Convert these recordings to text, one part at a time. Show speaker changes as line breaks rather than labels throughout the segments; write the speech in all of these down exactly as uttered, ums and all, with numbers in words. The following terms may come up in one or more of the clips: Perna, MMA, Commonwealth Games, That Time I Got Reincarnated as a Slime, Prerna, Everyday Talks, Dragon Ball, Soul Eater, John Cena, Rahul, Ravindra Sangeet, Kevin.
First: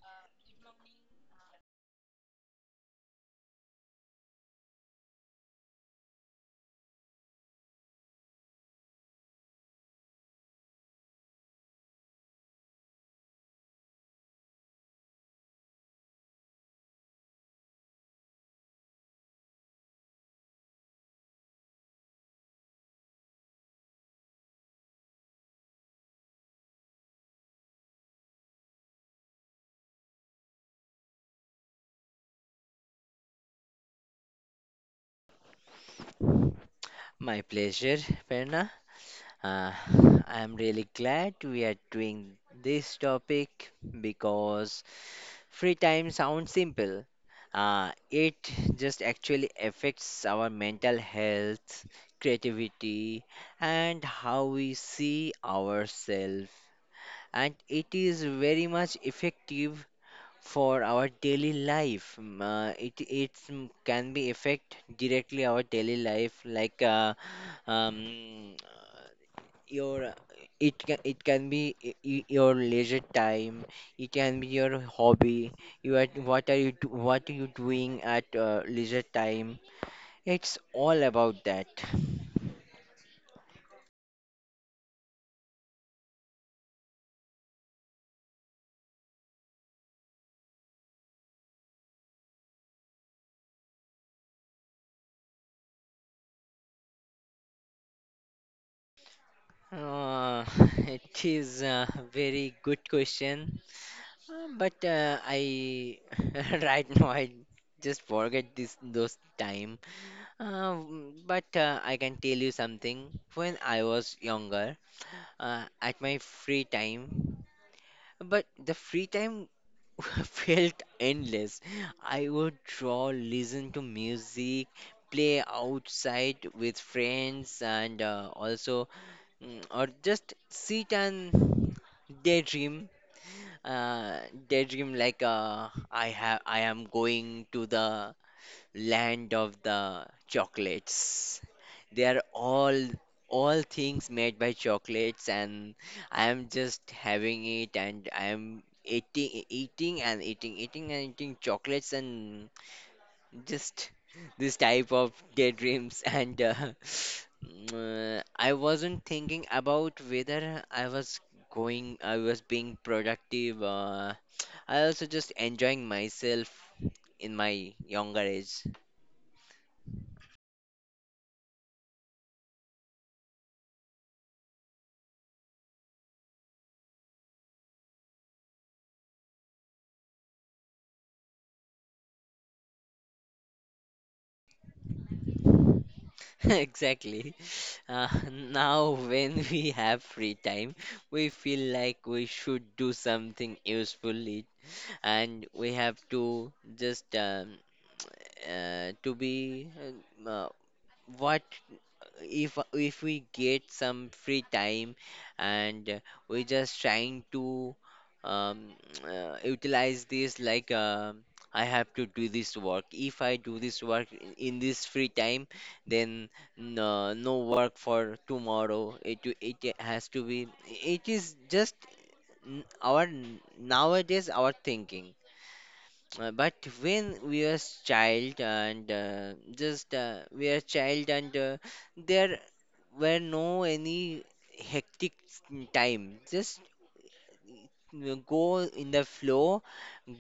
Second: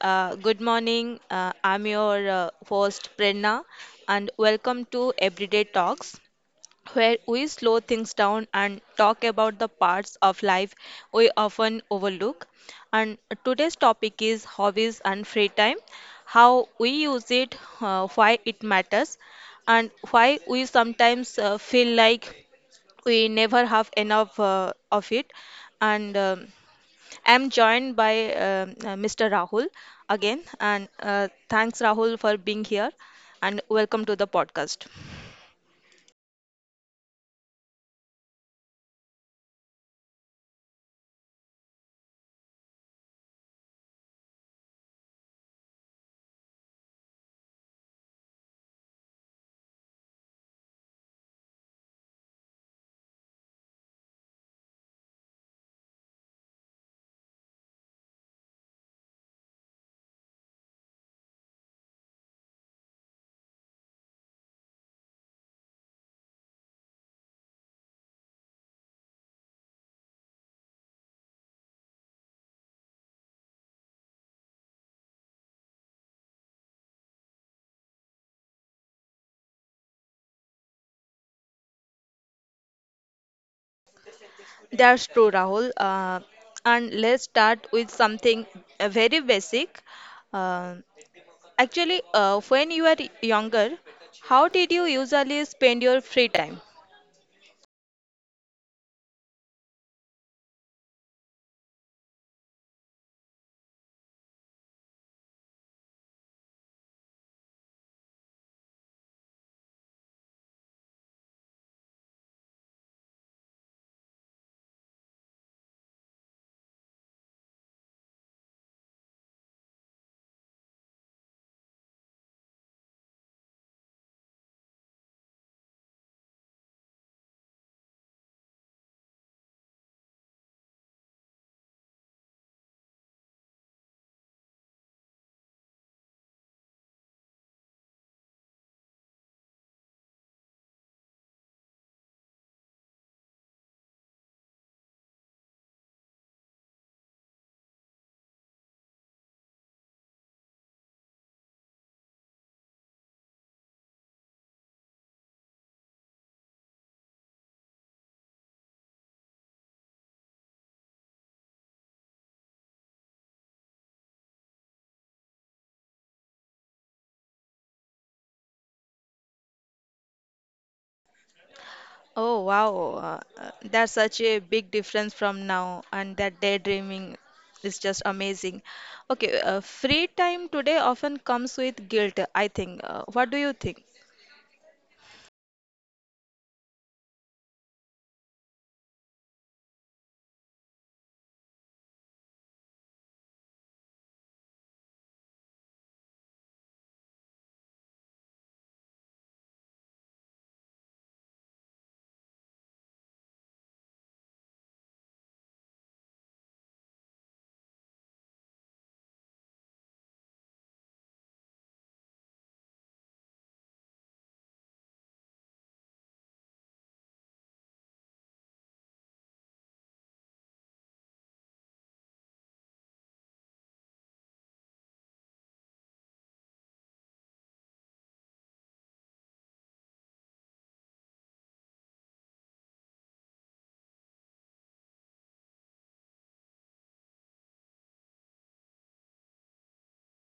Uh, good morning. Uh, I'm your uh, host, Prerna, and welcome to Everyday Talks, where we slow things down and talk about the parts of life we often overlook. And today's topic is hobbies and free time, how we use it, uh, why it matters, and why we sometimes uh, feel like we never have enough uh, of it. And um I'm joined by um, uh, Mister Rahul again, and uh, thanks Rahul for being here, and welcome to the podcast.
My pleasure, Perna. Uh, I'm really glad we are doing this topic because free time sounds simple. Uh, it just actually affects our mental health, creativity, and how we see ourselves. And it is very much effective for our daily life. Mm, Uh, it it's, mm, can be affect directly our daily life, like uh, um, uh, your it can it can be y- y- your leisure time. It can be your hobby. You are what are you do, what are you doing at uh, leisure time? It's all about that.
That's true, Rahul. Uh, and let's start with something uh, very basic. Uh, actually, uh, when you were younger, how did you usually spend your free time?
Uh, it is a very good question. Um, but uh, I right now I just forget this those time. Um, but uh, I can tell you something. When I was younger, uh, at my free time, but the free time felt endless. I would draw, listen to music, play outside with friends, and uh, also mm, or just sit and daydream uh, daydream like uh, I have I am going to the land of the chocolates. They are all all things made by chocolates, and I am just having it, and I am eating eating and eating eating and eating chocolates and just this type of daydreams and uh, uh, I wasn't thinking about whether I was going I was being productive. uh, I also just enjoying myself in my younger age.
Oh wow, uh, uh, that's such a big difference from now, and that daydreaming is just amazing. Okay, uh, free time today often comes with guilt, I think. Uh, what do you think?
Exactly. Uh, now when we have free time we feel like we should do something useful it- and we have to just um, uh, to be uh, what if if we get some free time and uh, we just trying to um, uh, utilize this like um I have to do this work. If I do this work in in this free time, then no, no work for tomorrow. It it has to be. It is just n- our n- nowadays our thinking. Uh, but when we are child and uh, just uh, we are child and uh, there were no any hectic time. Just uh, go in the flow,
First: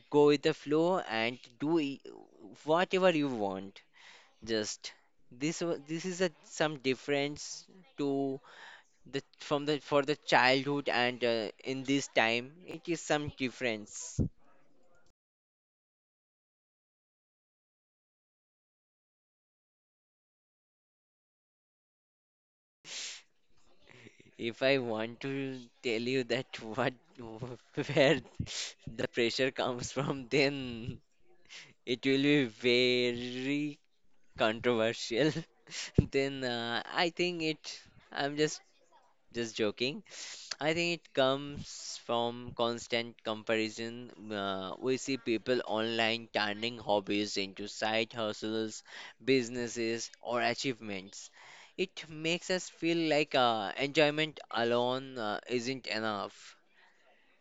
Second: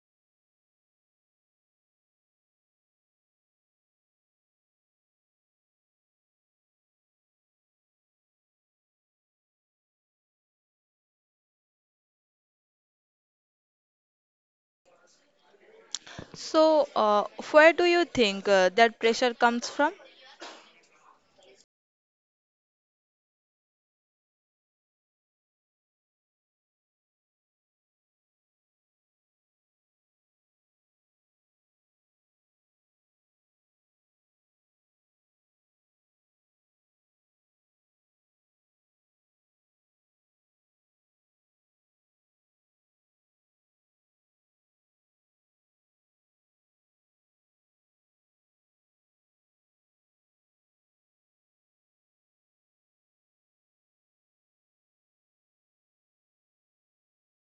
go with the flow and do i- whatever you want. Just this wa- this is a some difference to the from the for the childhood and uh, in this time it is some difference.
So, uh, where do you think uh, that pressure comes from?
If I want to tell you that what where the pressure comes from, then it will be very controversial. Then uh, I think it. I'm just just joking. I think it comes from constant comparison. Uh, we see people online turning hobbies into side hustles, businesses, or achievements. It makes us feel like uh, enjoyment alone uh, isn't enough.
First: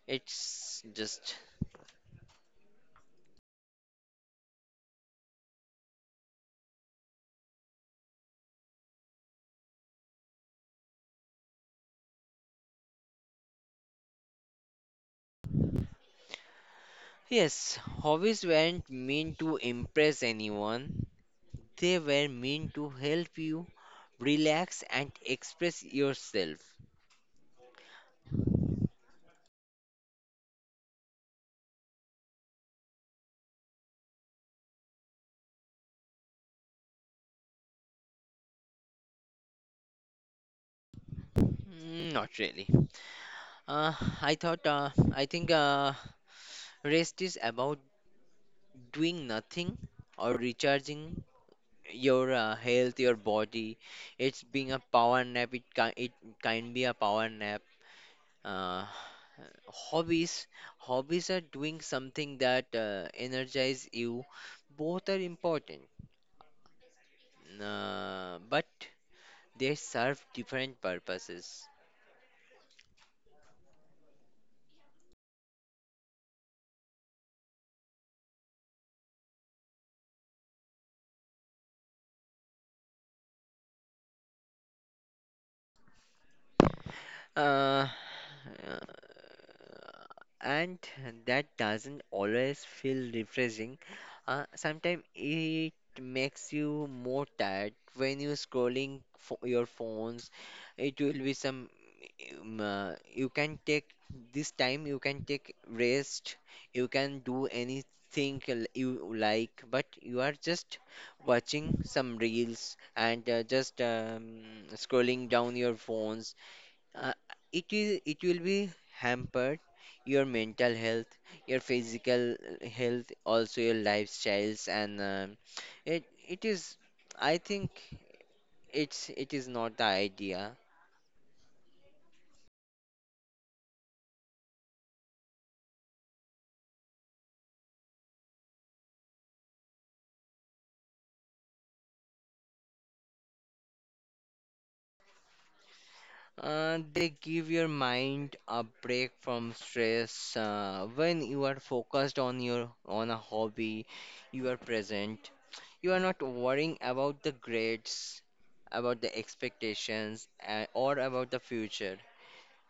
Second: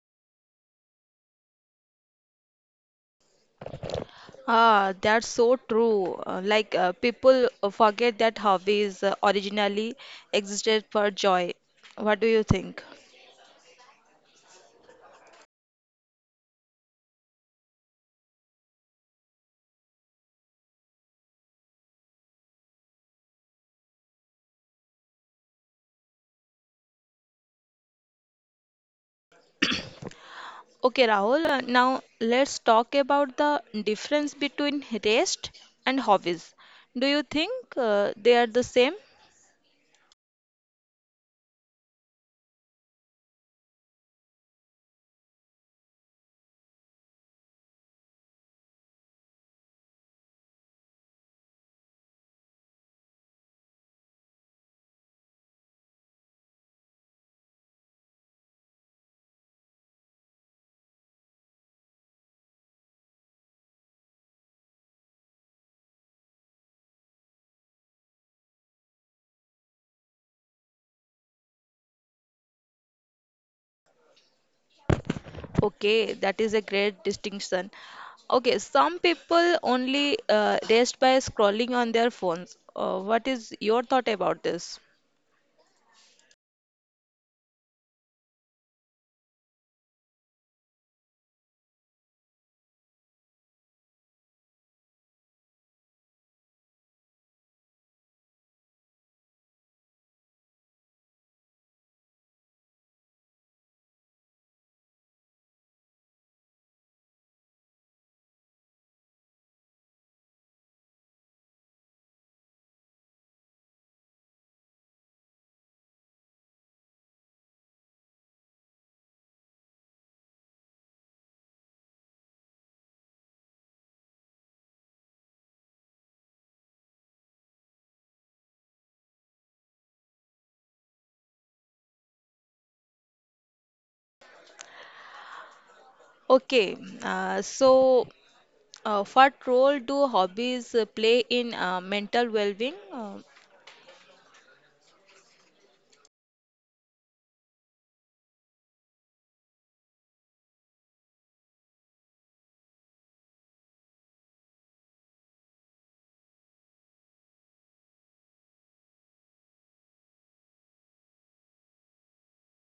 It's just.
Ah, that's so true. Uh, like uh, people uh, forget that hobbies uh, originally existed for joy. What do you think?
Yes, hobbies weren't meant to impress anyone, they were meant to help you relax and express yourself.
Okay, Rahul, uh, now let's talk about the difference between rest and hobbies. Do you think uh, they are the same?
Mm, not really. Uh, I thought, uh, I think uh, rest is about doing nothing or recharging your uh, health, your body. It's being a power nap. It can it can be a power nap. Uh, hobbies, hobbies are doing something that uh, energize you. Both are important, uh, but they serve different purposes.
Okay, that is a great distinction. Okay, some people only uh, rest by scrolling on their phones. Uh, what is your thought about this?
Uh, uh, and that doesn't always feel refreshing. Uh, sometimes it makes you more tired when you're scrolling fo your phones. It will be some. Um, uh, you can take this time. You can take rest. You can do anything l- you like, but you are just watching some reels and uh, just um, scrolling down your phones. Uh, it will it will be hampered your mental health your physical health also your lifestyles and um, it it is I think it's it is not the idea.
Okay, uh, so uh, what role do hobbies uh, play in uh, mental well-being? Uh,
Uh, they give your mind a break from stress uh, when you are focused on your on a hobby you are present, you are not worrying about the grades, about the expectations, uh, or about the future.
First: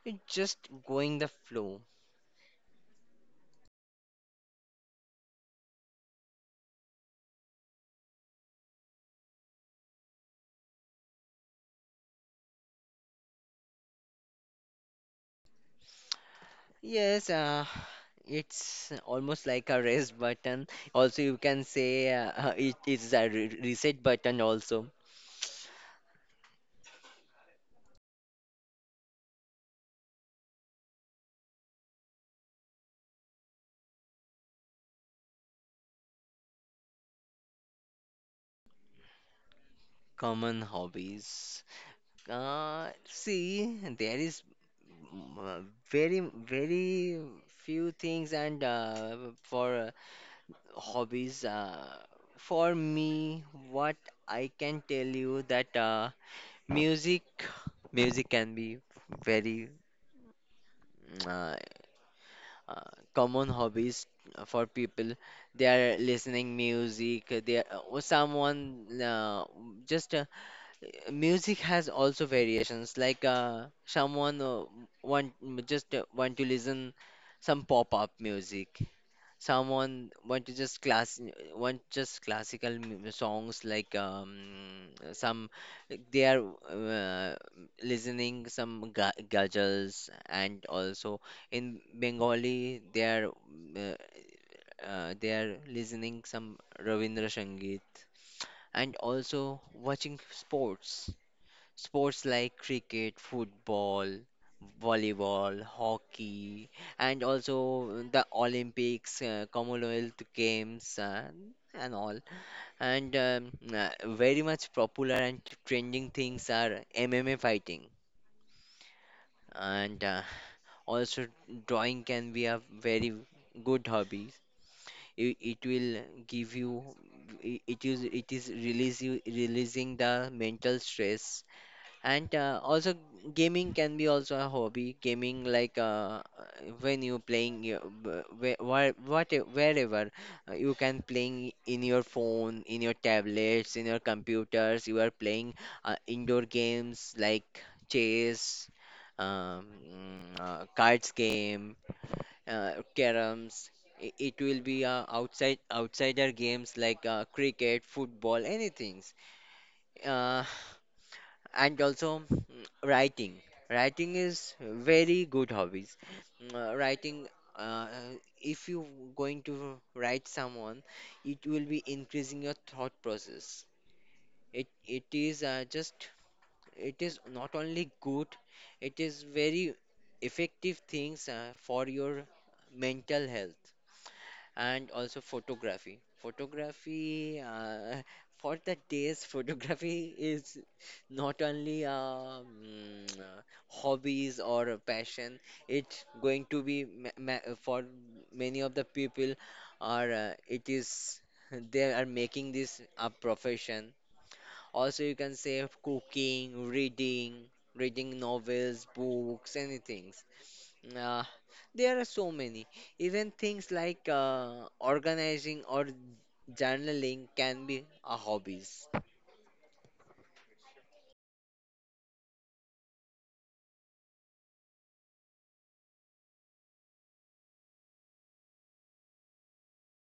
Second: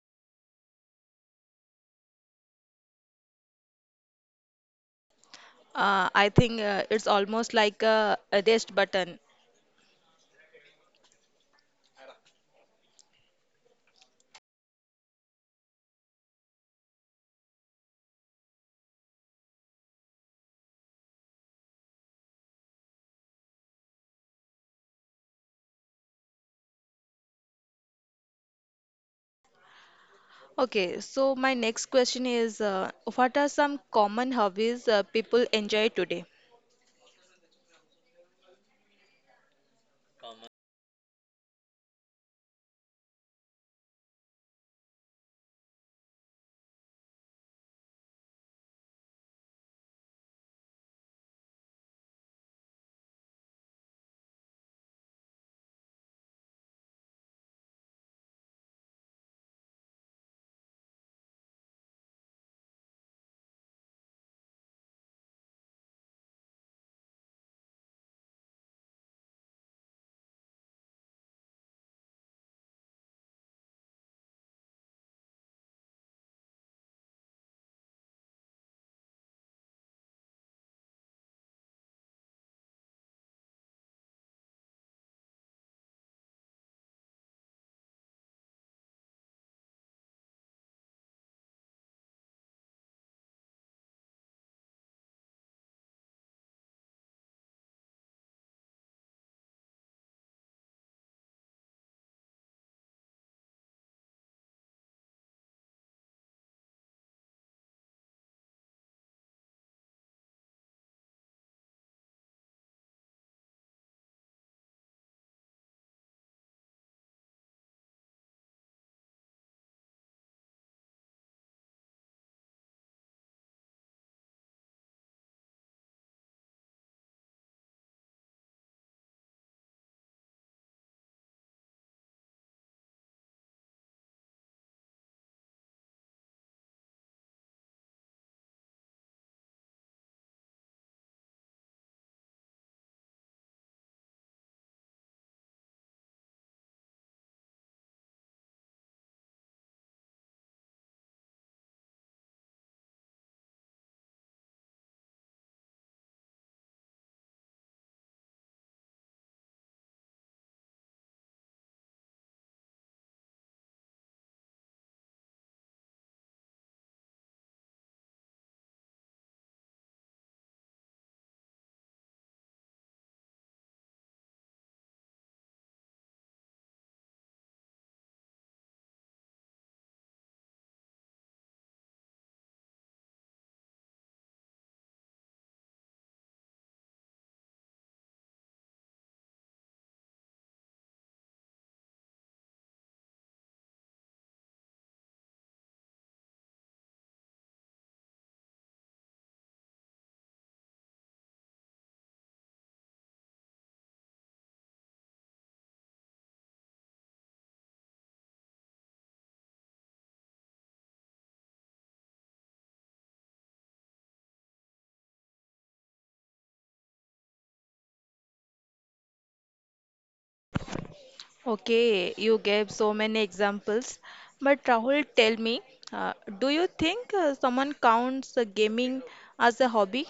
You just going the flow.
uh, I think uh, it's almost like a, a rest button.
Yes, uh, it's almost like a rest button. Also, you can say uh, uh, it is a re- reset button also.
Okay, so my next question is uh, what are some common hobbies uh, people enjoy today?
Common hobbies. Uh, see, there is mm, uh, very, very few things, and uh, for uh, hobbies, uh, for me, what I can tell you that uh, music, music can be very mm, uh, uh, common hobbies uh, for people. They are listening music, they are, or someone uh, just uh, music has also variations like uh, someone uh, want just uh, want to listen some pop-up music, someone want to just class want just classical mu- songs like um some like, they are uh, listening some ga- ghazals, and also in Bengali they are uh, uh, they are listening some Ravindra Sangeet, and also watching sports. Sports like cricket, football, volleyball, hockey, and also the Olympics, uh, Commonwealth Games, uh, and all. And um, uh, very much popular and trending things are M M A fighting, and uh, also drawing can be a very good hobby. It, it will give you. It it is it is release you, releasing the mental stress. And uh, also gaming can be also a hobby. Gaming like uh, when you playing your- wh- wh- where what wherever uh, you can playing in your phone, in your tablets, in your computers. You are playing uh, indoor games like chess, um, mm, uh, cards game, uh, caroms. I- It will be uh, outside outsider games like uh, cricket, football, anything. And also mm, writing writing is very good hobbies. Mm, uh, writing uh, if you going to write someone it will be increasing your thought process. it it is uh, just it is not only good, it is very effective things uh, for your mental health. And also photography. Photography uh, for the days, photography is not only um, uh, hobbies or a passion. It's going to be ma ma for many of the people, or uh, it is they are making this a profession. Also, you can say cooking, reading, reading novels, books, anything. Uh, there are so many. Even things like uh, organizing or journaling can be a hobbies.
Okay, you gave so many examples, but Rahul, tell me, uh, do you think uh, someone counts uh, gaming as a hobby?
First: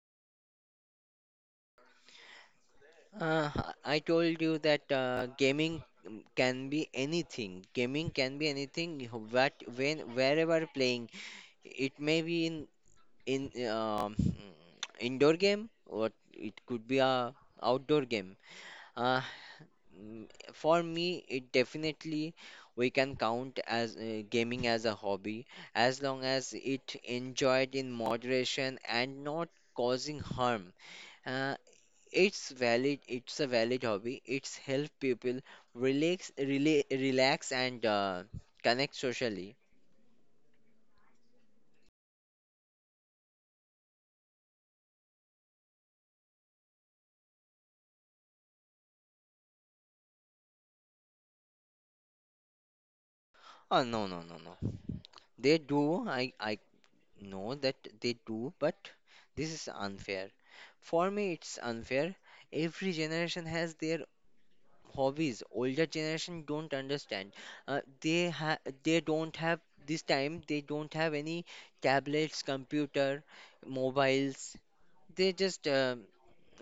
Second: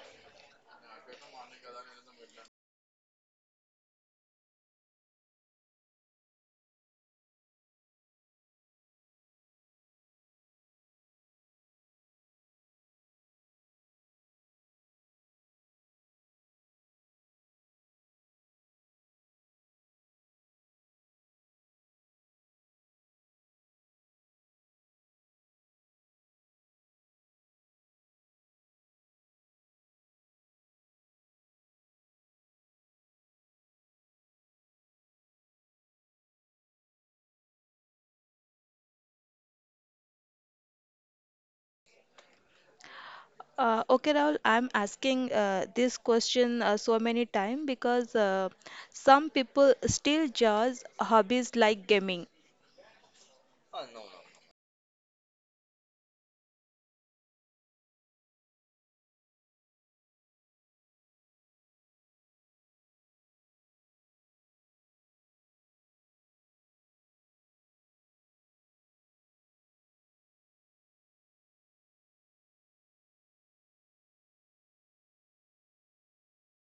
Uh, I told you that uh, gaming mm, can be anything. Gaming can be anything. What when wherever playing, it may be in in um indoor game or it could be a outdoor game. Uh, Mm, For me, it definitely we can count as uh, gaming as a hobby as long as it enjoyed in moderation and not causing harm. Uh, it's valid. It's a valid hobby. It's help people relax, rela relax and uh, connect socially.
Uh, okay, Rahul, I'm asking uh, this question uh, so many times because uh, some people still judge hobbies like gaming.
Oh no, no, no, no. They do. I I know that they do, but this is unfair. For me, it's unfair. Every generation has their hobbies. Older generation don't understand, uh, they ha- they don't have this time, they don't have any tablets, computer, mobiles. They just uh,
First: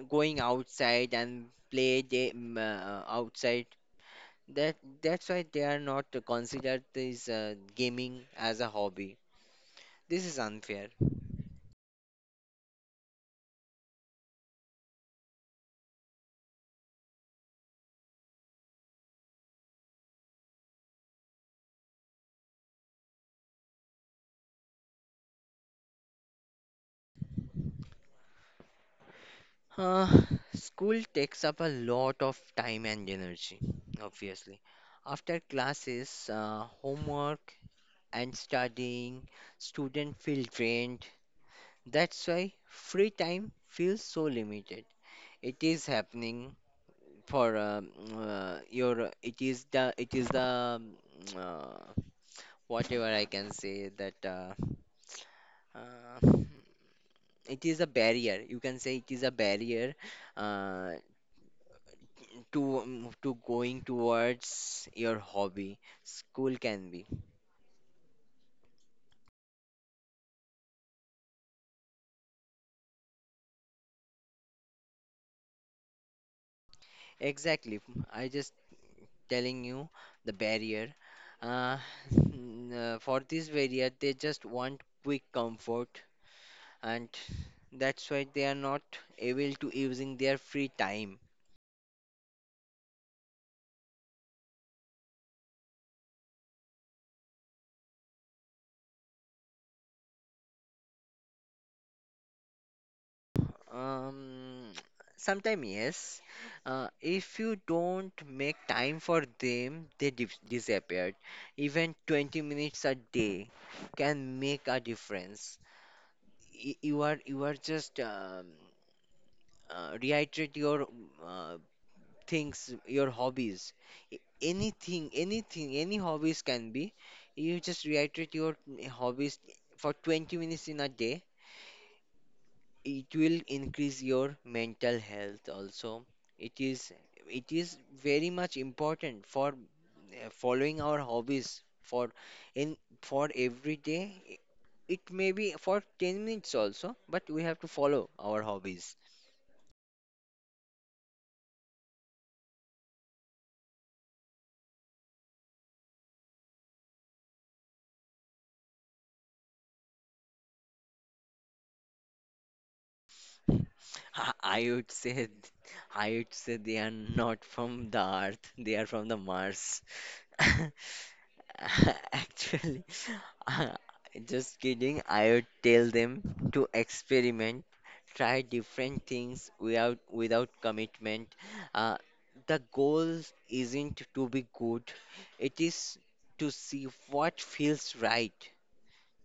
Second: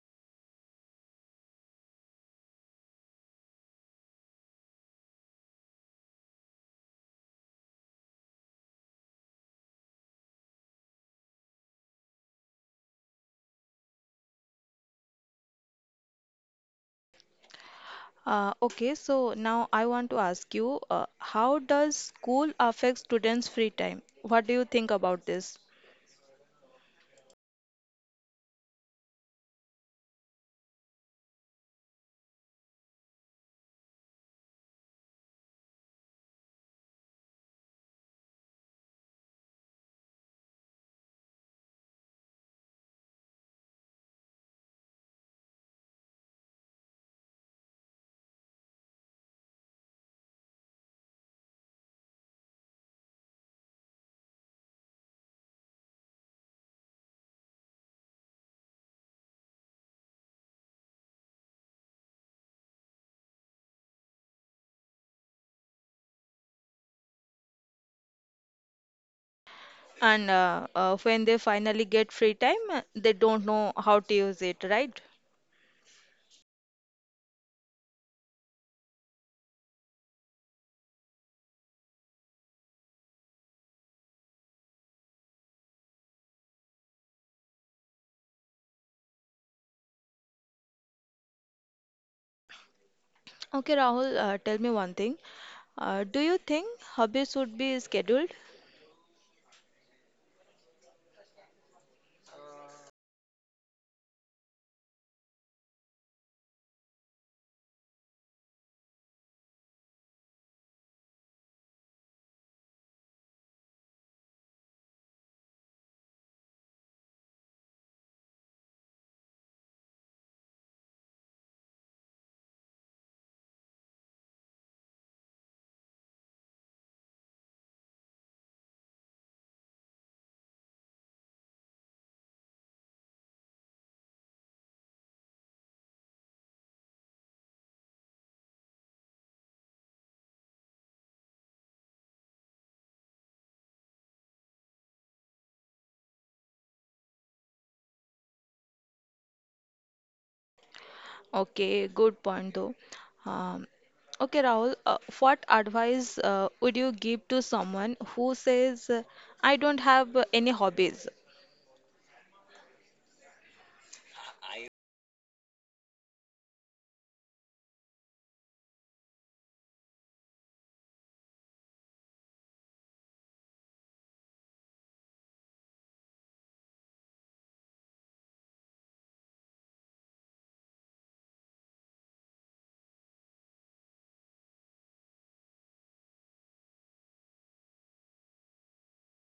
going outside and play game uh, outside. That that's why they are not considered this uh, gaming as a hobby. This is unfair.
Uh, okay, so now I want to ask you, uh, how does school affect students' free time? What do you think about this?
uh, School takes up a lot of time and energy. Obviously, after classes, uh, homework, and studying, student feel drained. That's why free time feels so limited. It is happening for um, uh, your. It is the. It is the. Um, Uh, whatever I can say that. Uh, uh, it is a barrier. You can say it is a barrier uh, to um, to going towards your hobby. School can be
And uh, uh, when they finally get free time, uh, they don't know how to use it, right?
exactly. I just telling you the barrier. Uh, n- uh, for this barrier, they just want quick comfort, and that's why they are not able to using their free time.
Okay, Rahul, uh, tell me one thing. Uh, do you think hobbies should be scheduled?
Um, sometime yes, uh, if you don't make time for them, they dis- disappeared. Even twenty minutes a day can make a difference. Y- You are you are just um, uh, reiterate your uh, things, your hobbies, a- anything, anything, any hobbies can be. You just reiterate your hobbies for twenty minutes in a day. It will increase your mental health also. It is it is very much important for uh, following our hobbies for in for every day. It may be for ten minutes also, but we have to follow our hobbies.
Okay, good point though. Um, okay, Rahul, uh, what advice uh, would you give to someone who says, uh, I don't have uh, any hobbies?
I I would say, I would say they are not from the Earth, they are from the Mars. Actually, uh, just kidding. I would tell them to experiment, try different things without without commitment. Uh, the goal isn't to be good, it is to see what feels right.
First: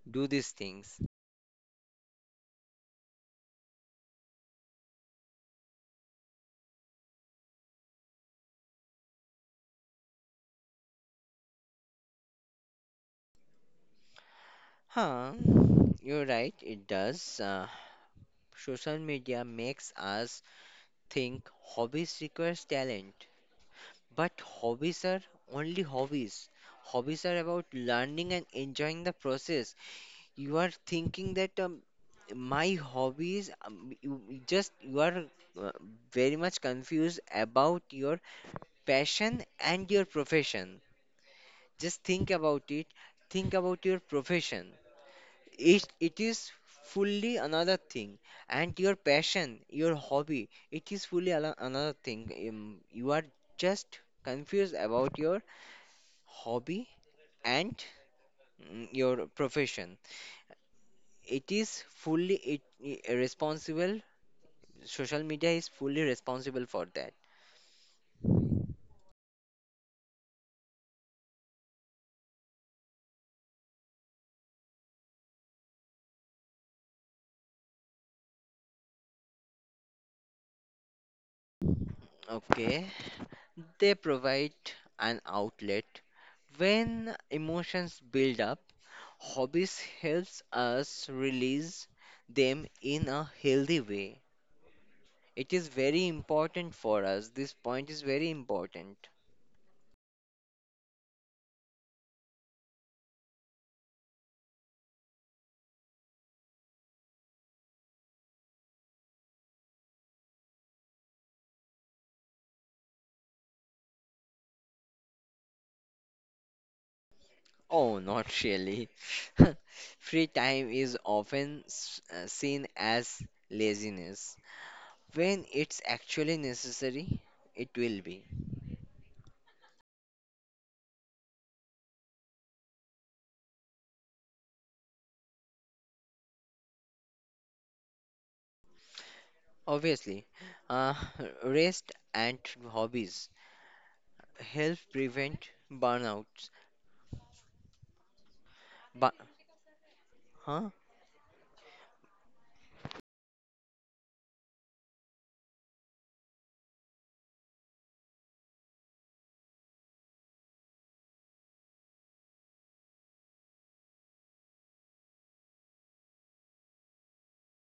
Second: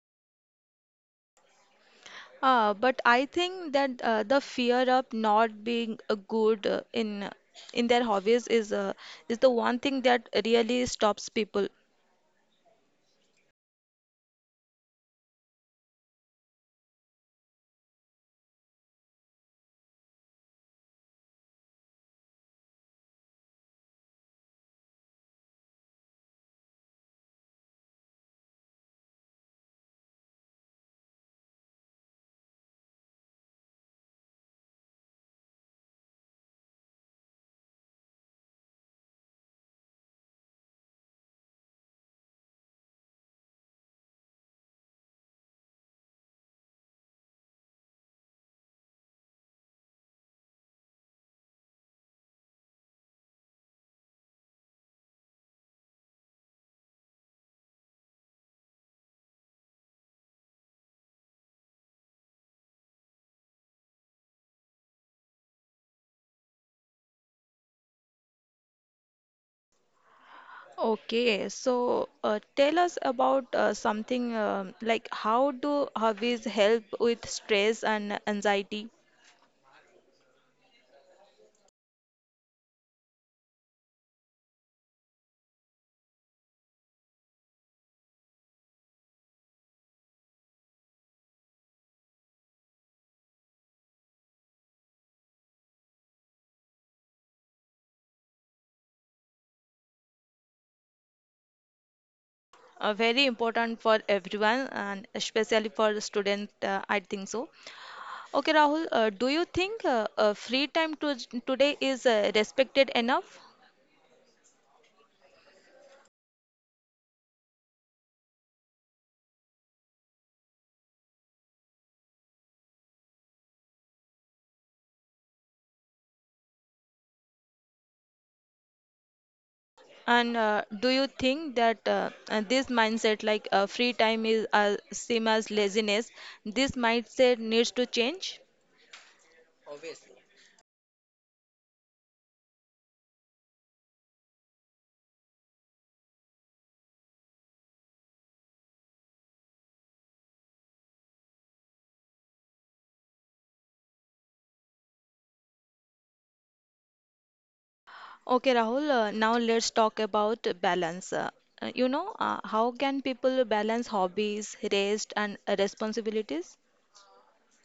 Do these things.
Uh, but I think that uh, the fear of not being uh, good uh, in in their hobbies is uh, is the one thing that really stops people.
Huh, you're right, it does. Uh, Social media makes us think hobbies requires talent, but hobbies are only hobbies. Hobbies are about learning and enjoying the process. You are thinking that um, my hobbies, um, you, you just you are uh, very much confused about your passion and your profession. Just think about it. Think about your profession. It, it is fully another thing, and your passion, your hobby, it is fully ano- another thing. Um, you are just confused about your hobby and mm, your profession. It is fully it, i- responsible. Social media is fully responsible for that.
Okay, so uh, tell us about uh, something um like how do hobbies help with stress and anxiety?
Okay. They provide an outlet when emotions build up. Hobbies helps us release them in a healthy way. It is very important for us. This point is very important.
Uh, very important for everyone and especially for the student, uh, I think so. Okay, Rahul, uh, do you think uh, uh, free time to today is uh, respected enough?
Oh, not really. Free time is often s- uh, seen as laziness. When it's actually necessary, it will be.
And uh, do you think that uh, uh, this mindset, like uh, free time, is uh, same as laziness? This mindset needs to change.
Obviously, uh, rest and hobbies help prevent burnouts. But, huh?
Okay, Rahul. Uh, now let's talk about balance. Uh, uh, you know, uh, how can people balance hobbies, rest, and uh, responsibilities?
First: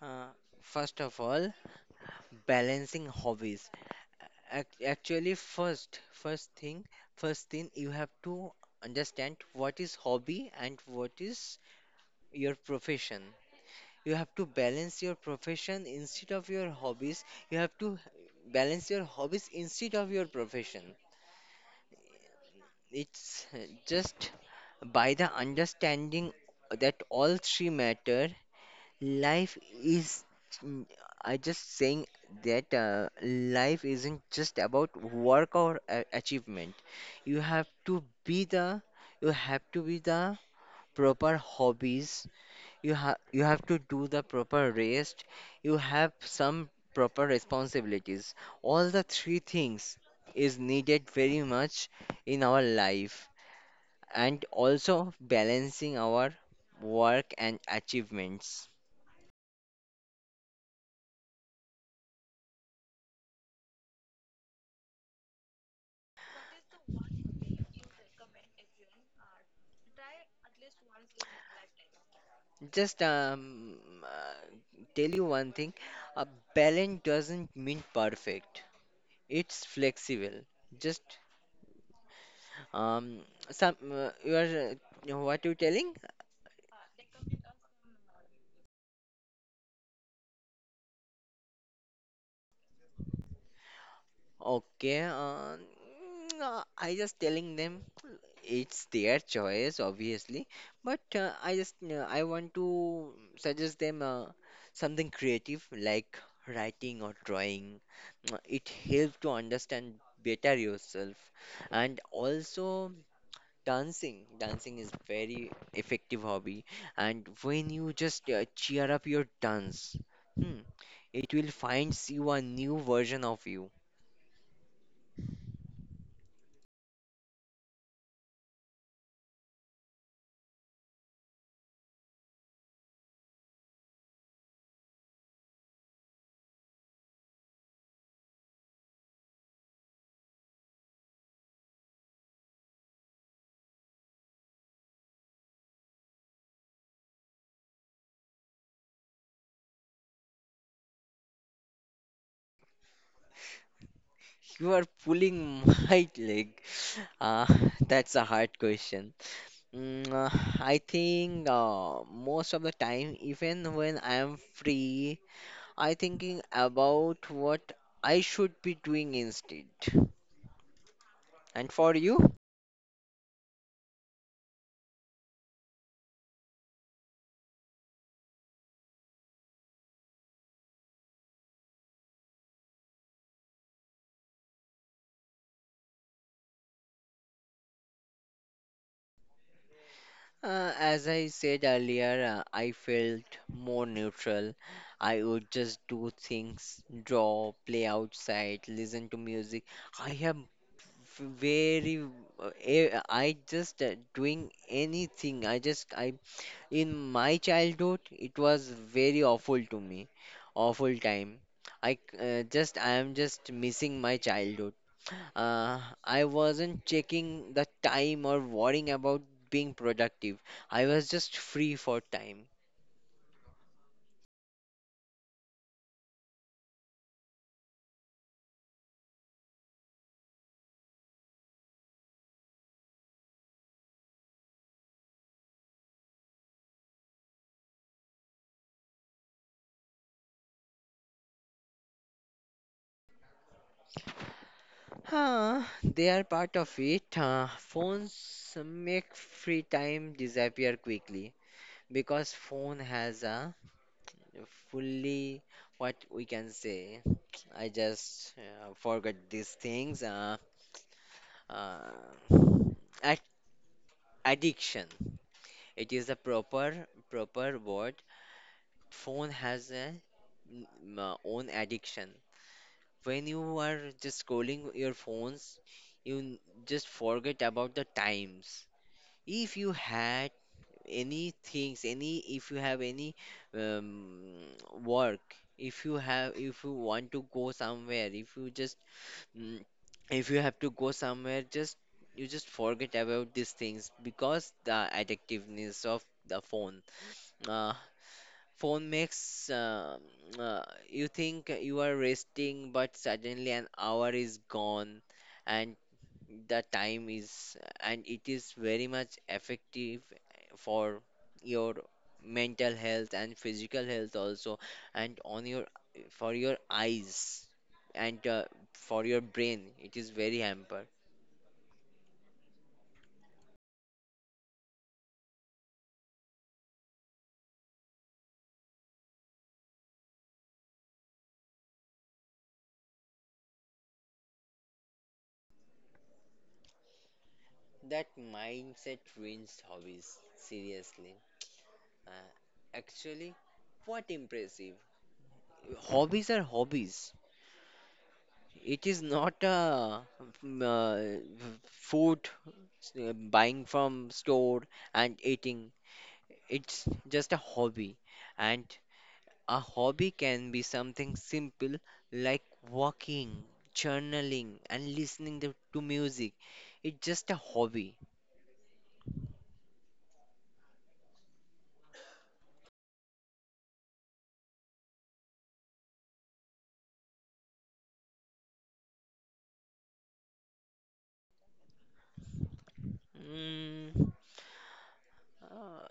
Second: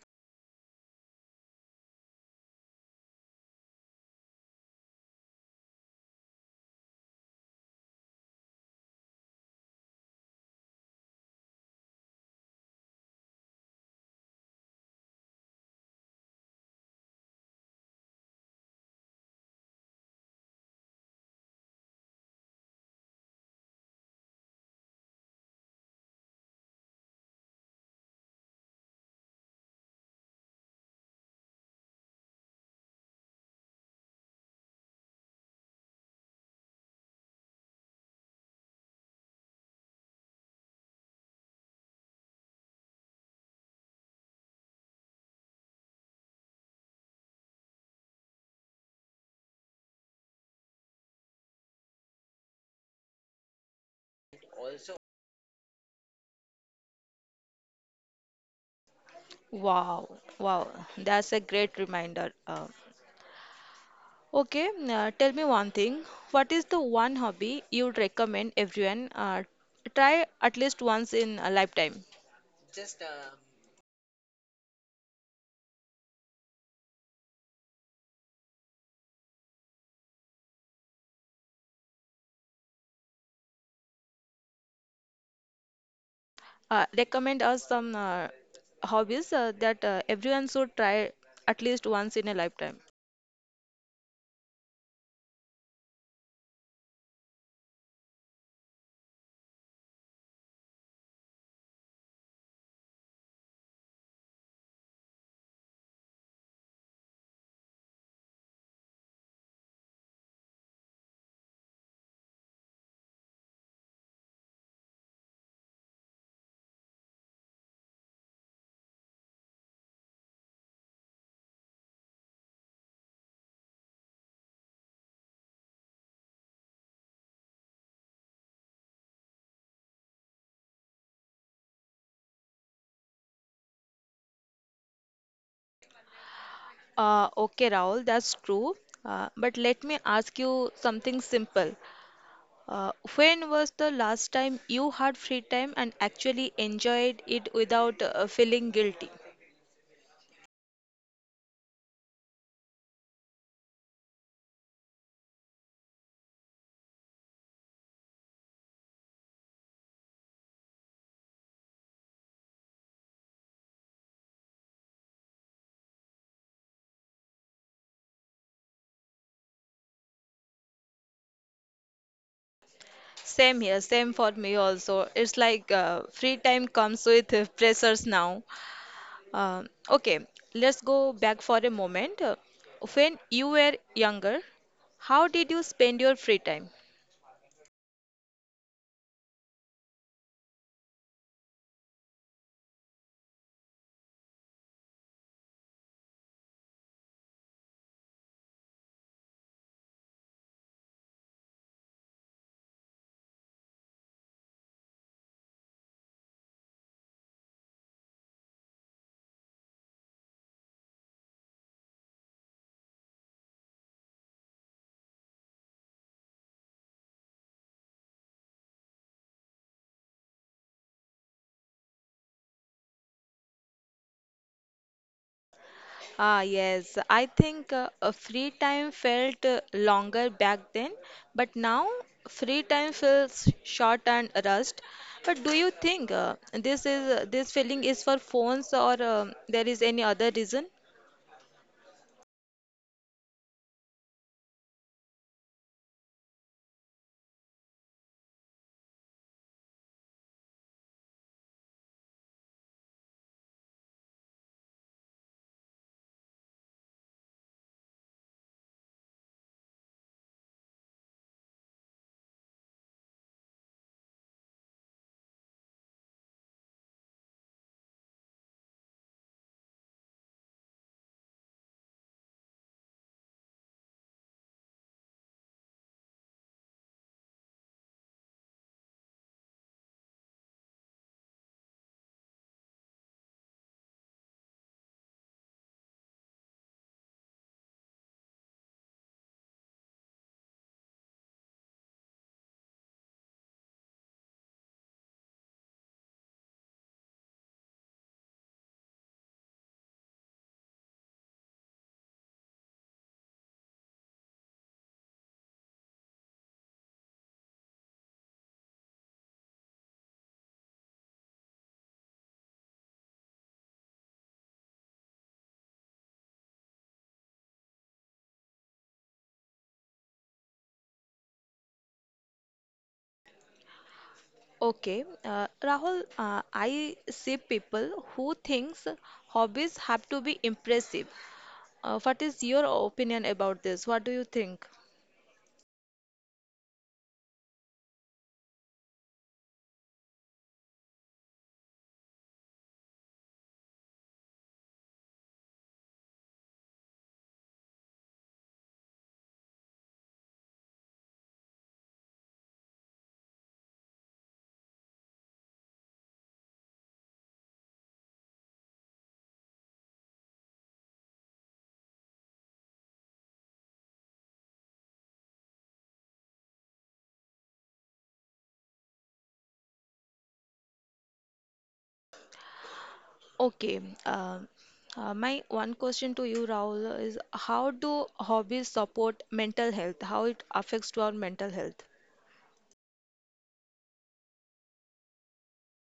Uh, First of all, balancing hobbies. Ac- Actually, first, first thing, first thing, you have to understand what is hobby and what is your profession. You have to balance your profession instead of your hobbies. You have to balance your hobbies instead of your profession. It's uh, Just by the understanding that all three matter, life is. mm, I just saying that uh, life isn't just about work or a- achievement. You have to be the. You have to be the proper hobbies. You have you have to do the proper rest. You have some proper responsibilities. All the three things is needed very much in our life and also balancing our work and achievements.
Wow, wow, that's a great reminder. Uh, okay, uh, tell me one thing. What is the one hobby you'd recommend everyone uh, try at least once in a lifetime?
Just um, uh, tell you one thing a balance doesn't mean perfect, it's flexible. Just um, some uh, you are uh, what you telling?
Uh, recommend us some uh, hobbies uh, that uh, everyone should try at least once in a lifetime.
Okay, uh, mm, uh, I just telling them it's their choice, obviously, but uh, I just uh, I want to suggest them uh, something creative like writing or drawing. It helps to understand better yourself, and also dancing. Dancing is very effective hobby, and when you just uh, cheer up your dance, hmm, it will finds you a new version of you.
Uh, okay, Rahul, that's true. Uh, but let me ask you something simple. Uh, when was the last time you had free time and actually enjoyed it without uh, feeling guilty?
You are pulling my leg. Ah, that's a hard question. Mm, uh, I think uh, most of the time, even when I am free, I thinking about what I should be doing instead. And for you,
Same here, same for me also. It's like uh, free time comes with uh, pressures now. Uh, okay, let's go back for a moment. Uh, When you were younger, how did you spend your free time?
uh, as I said earlier, uh, I felt more neutral. I would just do things, draw, play outside, listen to music. I have very uh, eh, I just uh, doing anything. I just I in my childhood, it was very awful to me, awful time. I c- uh, just I am just missing my childhood. Uh, I wasn't checking the time or worrying about being productive. I was just free for time.
Ah, yes, I think uh, uh, free time felt uh, longer back then, but now free time feels short and rushed. But do you think uh, this is uh, this feeling is for phones or um there is any other reason?
Huh, they are part of it. Uh, phones make free time disappear quickly because phone has a fully, what we can say. I just uh, forgot these things. Uh, uh, ad- Addiction. It is a proper proper word. Phone has a mm, uh, own addiction. When you are just scrolling your phones, you n- just forget about the times. If you had any things any if you have any um, work, if you have if you want to go somewhere, if you just mm, if you have to go somewhere, just you just forget about these things because the addictiveness of the phone, uh, phone makes uh, uh, you think you are resting, but suddenly an hour is gone, and the time is, and it is very much effective for your mental health and physical health also, and on your for your eyes, and uh, for your brain, it is very hamper.
Okay, uh, Rahul, uh, I see people who thinks hobbies have to be impressive. Uh, what is your opinion about this? What do you think?
That mindset ruins hobbies seriously. uh, Actually, what impressive hobbies are hobbies. It is not a mm, uh, food uh, buying from store and eating. It's just a hobby. And a hobby can be something simple like walking, journaling, and listening to, to music. It's just a hobby.
Okay. Uh, uh, my one question to you, Rahul, is how do hobbies support mental health? How it affects to our mental health?
Mm, uh,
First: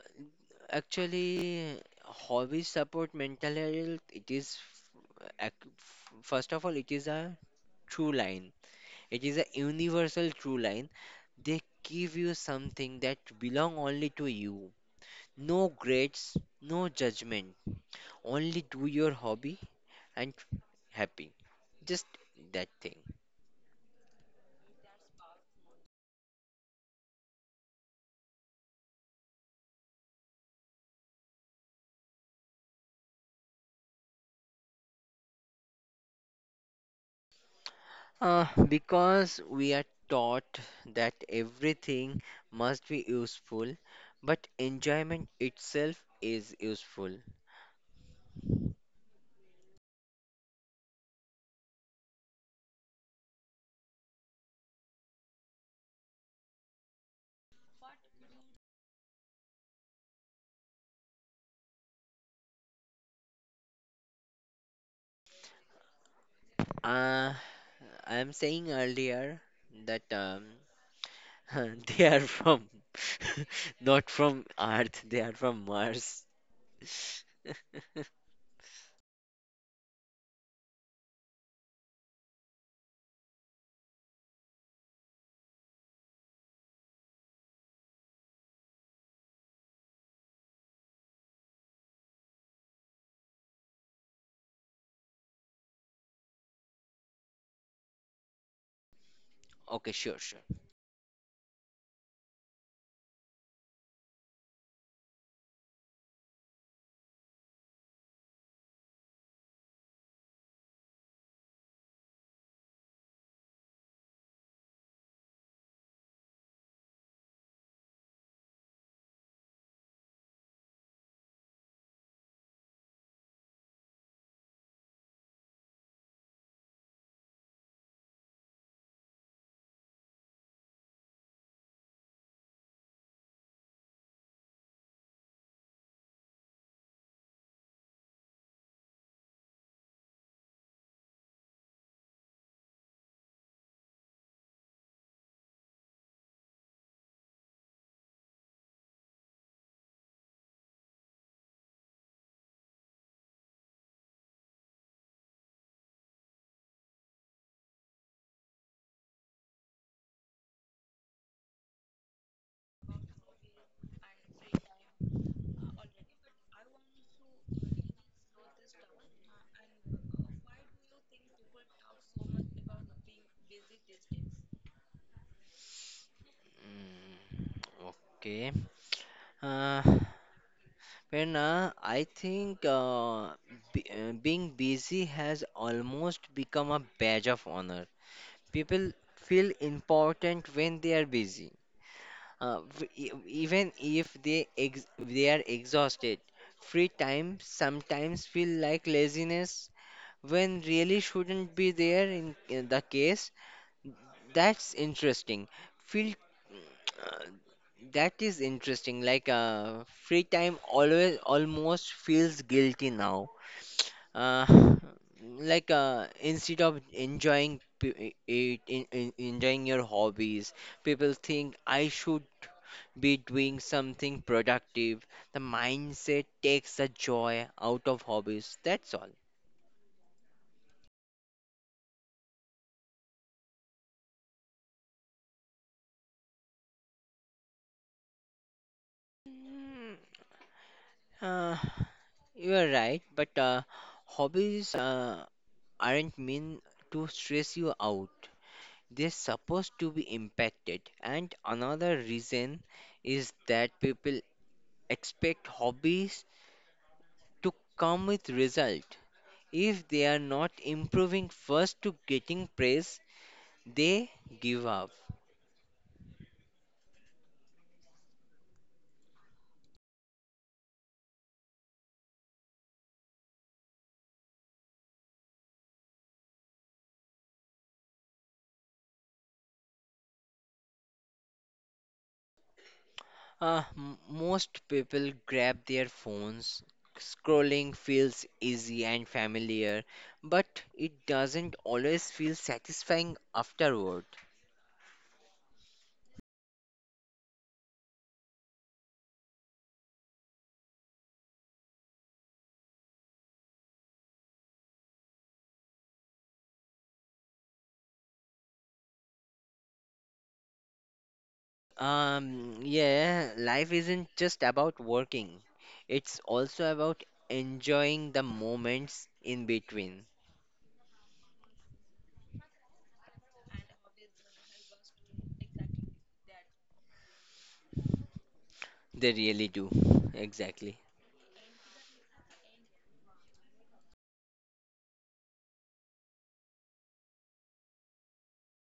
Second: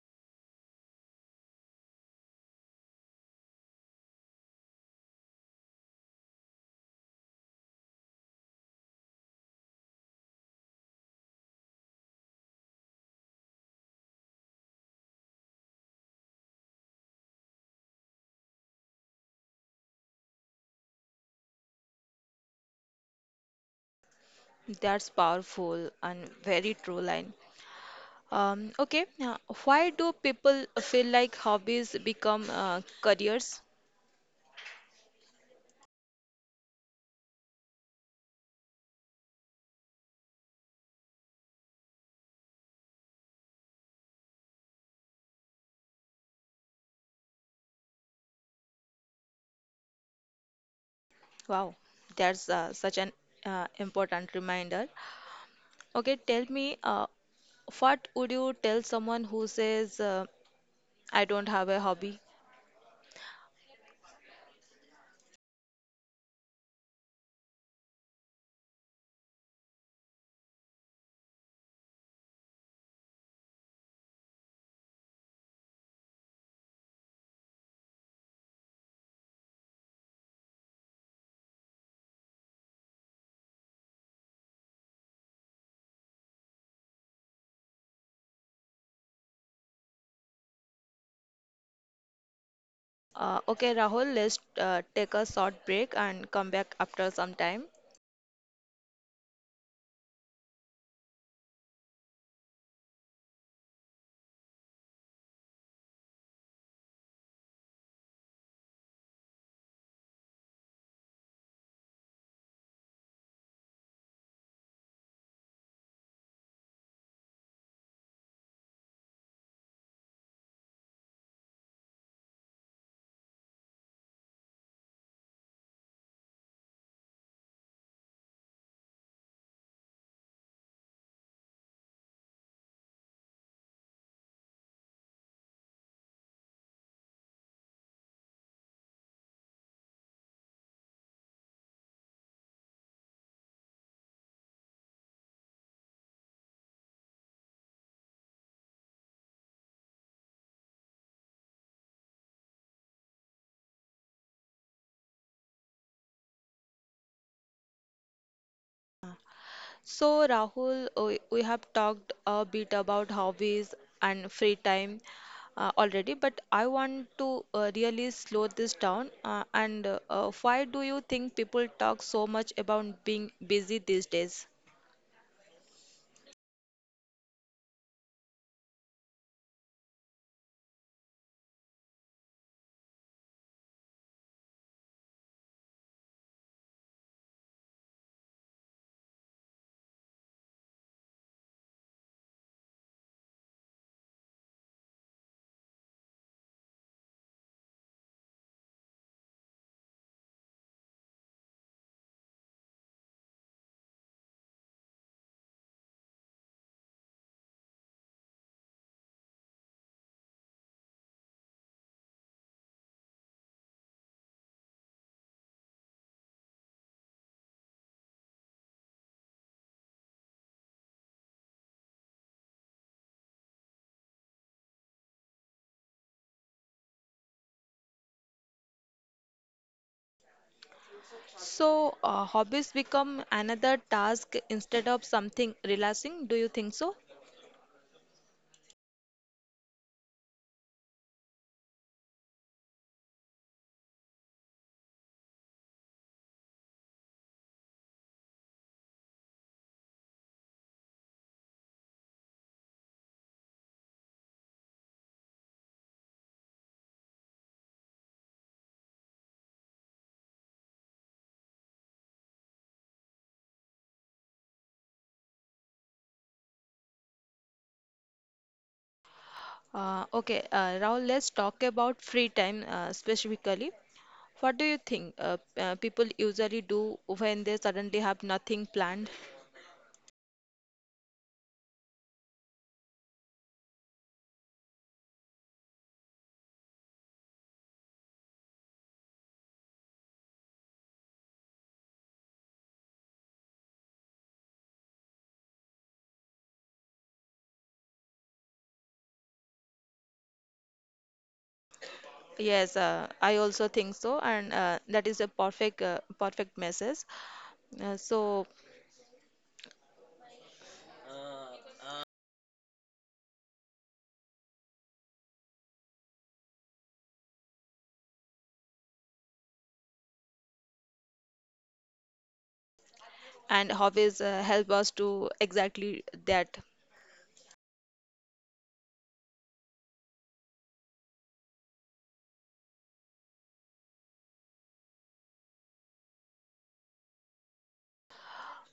Actually, hobbies support mental health. It is, f- ac- f- first of all, it is a true line. It is a universal true line. They give you something that belong only to you. No grades, no judgment. Only do your hobby and happy. Just that thing.
That's powerful and very true line. Um, okay. Uh, why do people feel like hobbies become uh, careers?
Uh, because we are taught that everything must be useful, but enjoyment itself is useful.
Wow, that's uh, such an uh, important reminder. Okay, tell me, uh, what would you tell someone who says, uh, I don't have a hobby.
Uh, I'm saying earlier that um, they are from not from Earth, they are from Mars.
Uh, okay, Rahul, let's uh, take a short break and come back after some time.
Okay, sure, sure.
So, Rahul, we, we have talked a bit about hobbies and free time uh, already, but I want to uh, really slow this down. Uh, and uh, uh, why do you think people talk so much about being busy these days?
Mm, okay. Uh, Prerna, I think uh, b uh, being busy has almost become a badge of honor. People feel important when they are busy. Uh, v- e- Even if they ex they are exhausted, free time sometimes feel like laziness when really shouldn't be there in, in the case. That's interesting feel. uh, that is interesting, like uh, free time always almost feels guilty now, uh, like uh, instead of enjoying p- it, in, in, enjoying your hobbies, people think I should be doing something productive. The mindset takes the joy out of hobbies, that's all.
So, uh, hobbies become another task instead of something relaxing. Do you think so?
Mm, uh, You are right, but uh, hobbies uh, aren't meant to stress you out. They're supposed to be impacted. And another reason is that people expect hobbies to come with result. If they are not improving first to getting praise, they give up.
Uh, okay, uh, Rahul, let's talk about free time uh, specifically. What do you think uh, uh, people usually do when they suddenly have nothing planned?
Uh, m- most people grab their phones. Scrolling feels easy and familiar, but it doesn't always feel satisfying afterward.
Yes, uh, I also think so, and uh, that is a perfect uh, perfect message. Uh, so,
Um, yeah, life isn't just about working, it's also about enjoying the moments in between.
and hobbies uh, help us to exactly that.
They really do. Exactly.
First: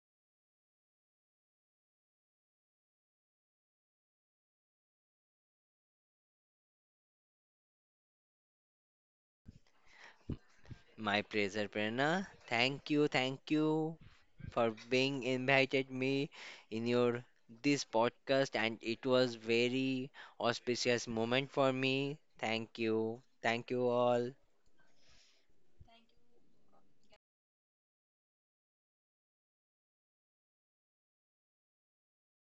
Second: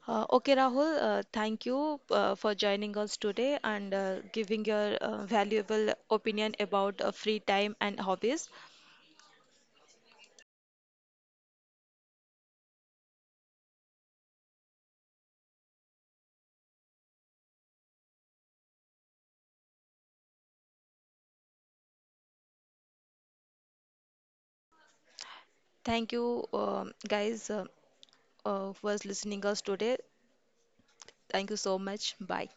Uh, okay, Rahul, uh, thank you uh, for joining us today and uh, giving your uh, valuable opinion about uh, free time and hobbies.
My pleasure, Prerna. Thank you, thank you. For being invited me in your this podcast and it was very auspicious moment for me. Thank you. Thank you all.
Thank you, um, guys, uh, uh, who was listening us today. Thank you so much. Bye.